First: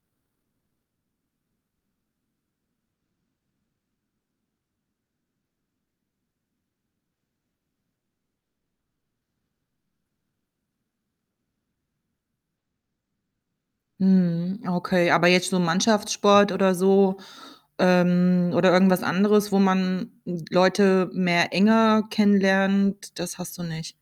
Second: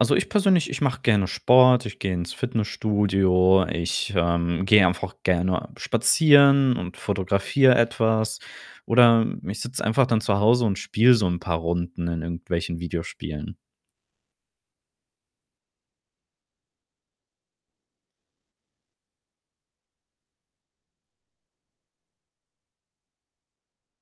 Also, ich persönlich, ich mache gerne Sport, ich gehe ins Fitnessstudio, ich, ähm, gehe einfach gerne spazieren und fotografiere etwas oder ich sitze einfach dann zu Hause und spiele so 'n paar Runden in irgendwelchen Videospielen. Mhm, okay, aber jetzt so Mannschaftssport oder so, ähm oder irgendwas anderes, wo man, äh, Leute mehr enger kennenlernt, das hast du nicht?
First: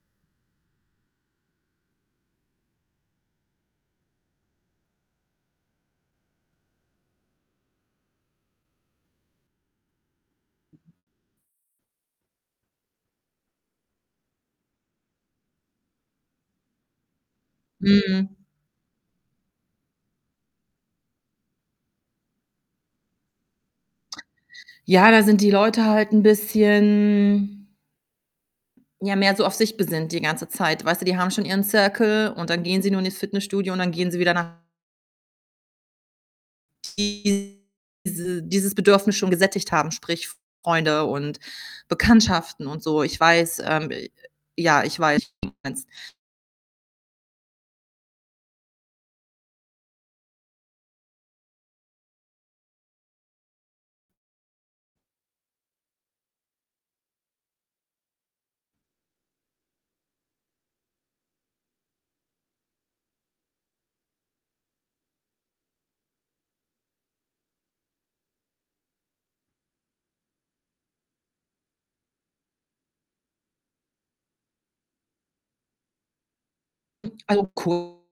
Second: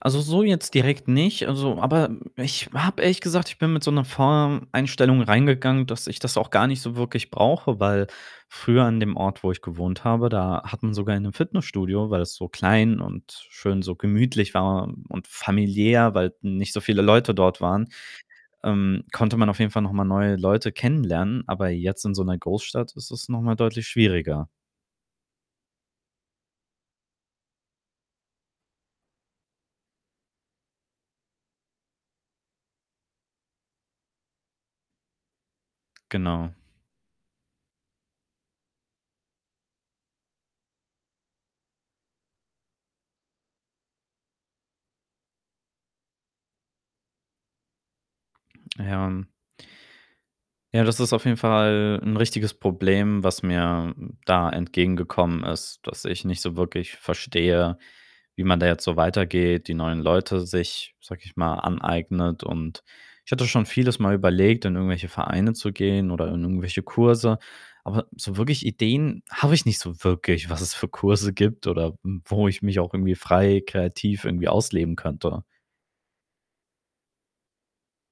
Also so jetzt direkt nicht, also aber ich habe ehrlich gesagt ich bin mit so 'ner Voreinstellung reingegangen, dass ich das auch gar nicht so wirklich brauche, weil früher an dem Ort, wo ich gewohnt habe, da hat [unintelligible] man sogar in 'nem Fitnessstudio, weil es so klein und schön, so gemütlich war und familiär weil nicht so viele Leute dort waren, Mhm. ähm, konnte man auf jeden Fall noch mal neue Leute kennenlernen, aber jetzt in so 'ner Großstadt ist es noch mal deutlich schwieriger. Ja, da sind die Leute halt 'n bisschen ja, mehr so auf sich besinnt die ganze Zeit. Weißt du, die haben schon ihren Circle und dann gehen sie nur in ihr Fitnessstudio und dann gehen sie wieder nach Genau. diese dieses Bedürfnis schon gesättigt haben, sprich Freunde und Bekanntschaften und so. Ich weiß, ähm ja, ich weiß, was du meinst. Ja, ähm ja, das ist auf jeden Fall 'n richtiges Problem, was mir da entgegengekommen ist, dass ich nicht so wirklich verstehe, wie man da jetzt so weitergeht, die neuen Leute sich, sage ich mal, aneignet, und ich hatte schon vieles mal überlegt, in irgendwelche Vereine zu gehen oder in irgendwelche Kurse, aber so wirklich Ideen habe ich nicht so wirklich, was es für Kurse gibt oder, hm, wo ich mich auch irgendwie frei kreativ irgendwie ausleben könnte. [unintelligible]